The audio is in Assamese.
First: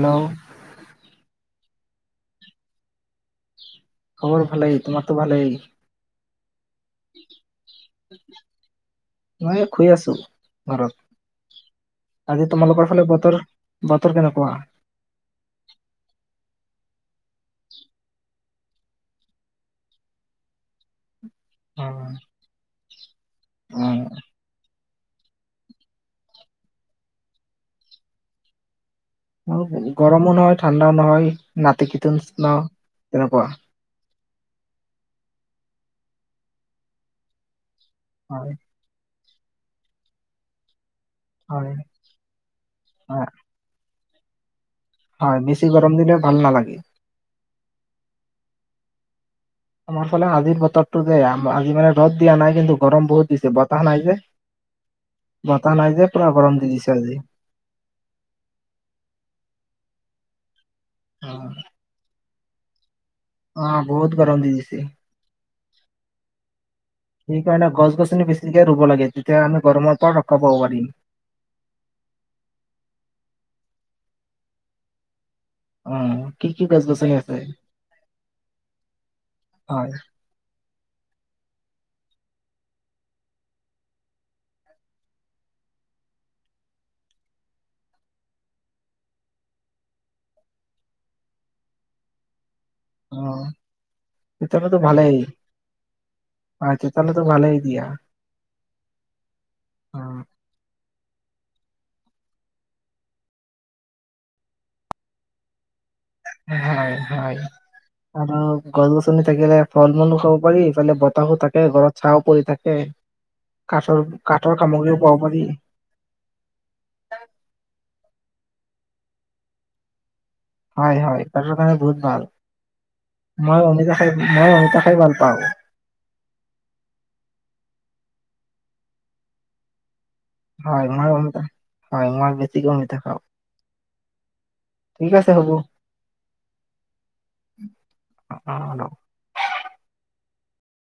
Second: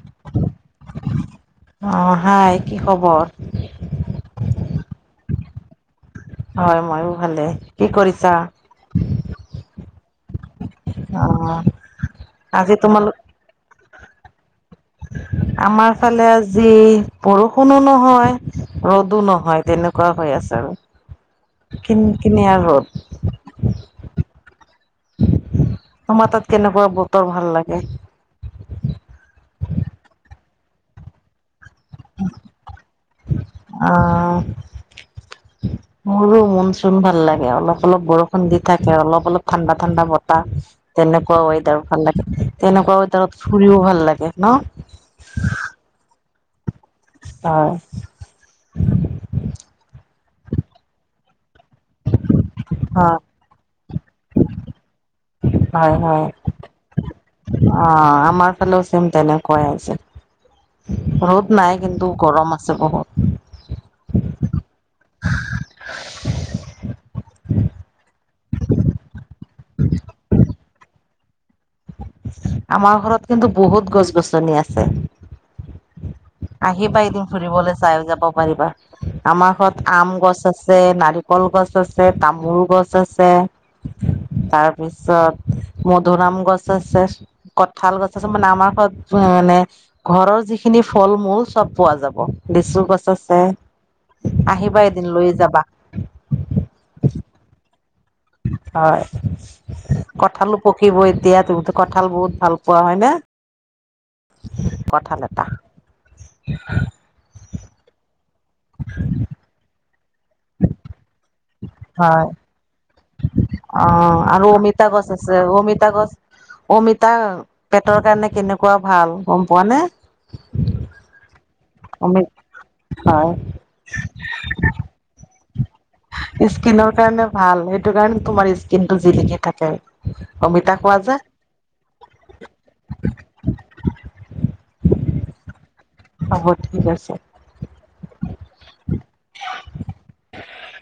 হেল্ল' অ হাই কি খবৰ খবৰ ভালেই তোমাৰো ভালেই হয় ময়ো ভালে কি কৰিছা মই শুই আছোঁ অ ঘৰত আজি তোমাল কৈ ফালে বতৰ বতৰ কেনেকুৱা যি বৰষুণো নহয় ৰ'দো নহয় তেনেকুৱা হৈ আছে আৰু কিন কিনে আৰু হল উম আমাৰ তাত কেনেকুৱা বতৰ ভাল লাগে আৰু গৰমো নহয় ঠাণ্ডাও নহয় নাতিশীতোষ্ণ তেনেকুৱা অ মোৰো মন চোন ভাল লাগে অলপ অলপ বৰষুণ হয় দি থাকে অলপ অলপ ঠাণ্ডা ঠাণ্ডা বতাহ তেনেকুৱা হয় ৱেডাৰ ভাল লাগে তেনেকুৱা হয় ৱেডাৰত ফুৰিও ভাল লাগে এ ন হয় বেছি গৰম দিলে ভাল নালাগে হয় আমাৰ ফালে আজিৰ বতৰটো বেয়া আজি মানে ৰ'দ দিয়া নাই কিন্তু গৰম হয় বহুত দিছে বতাহ নাই যে বতাহ হয় নাই যে হয় পুৰা গৰম দি দিছে আজি অ আমাৰ ফালেও চেম তেনেকুৱাই আছে ৰ'ত নাই কিন্তু গৰম চব অ বহুত গৰম দি দিছে [unintelligible] সেইকাৰণে গছ গছনি বেছিকে ৰুব লাগে তেতিয়া আমি গৰমৰ পৰা ৰক্ষা পাব পাৰিম আমাৰ ঘৰত কিন্তু বহুত গছ গছনি আছে উম আহিবা এদম ফুৰিবলৈ চাই যাব পাৰিবা আমাৰ ঘৰত হয় আম গছ আছে আছে নাৰিকল গছ আছে তামোল গছ আছে তাৰপিছত মধুুৰম গছ আছে কঠাল গছ আছে মানে আমাৰ ঘৰত মানে ঘৰৰ যিখিনি ফল-মূল চব পোৱা যাব। লিচু গছ আছে অ', চতালতো আহিবা এদিন ভালেই, লৈ যাবা। চতালতো ভালেই দিয়া। হয় অ [unintelligible] এতিয়া তুমিটো কঁঠাল বহুত ভাল পোৱা হয় নে? কঠাল এটা হয়, হয়। আৰু গছ -গছনি থাকিলে ফল- মূলু [unintelligible] পাৰি ইফালে বতাহো থাকে, ঘৰত চা ও হয়। পৰি থাকে। কাঠৰ অ', আৰু কাঠৰ অমিতা সামগ্ৰীও গছ পাব আছে, পাৰি অমিতা গছ, অমিতা পেটৰ [unintelligible] কাৰণে কেনেকুৱা ভাল গম পোৱা নে? হয়, হয় তাৰ কাৰণে বহুত অমি ভাল। হয় মই অমিতা খাই, মই অমিতা খাই ভাল পাওঁ। স্কিনৰ কাৰণে ভাল, সেইটো কাৰণে তোমাৰ স্কিন টো জিলিকি থাকে। অমিতা হয়', খোৱা যে মই- হয় মই বেছিকৈ নেদেখাও ঠিক আছে হ'ব। হ'ব ঠিক আছে। আহ', - হ', হলো [inaudible]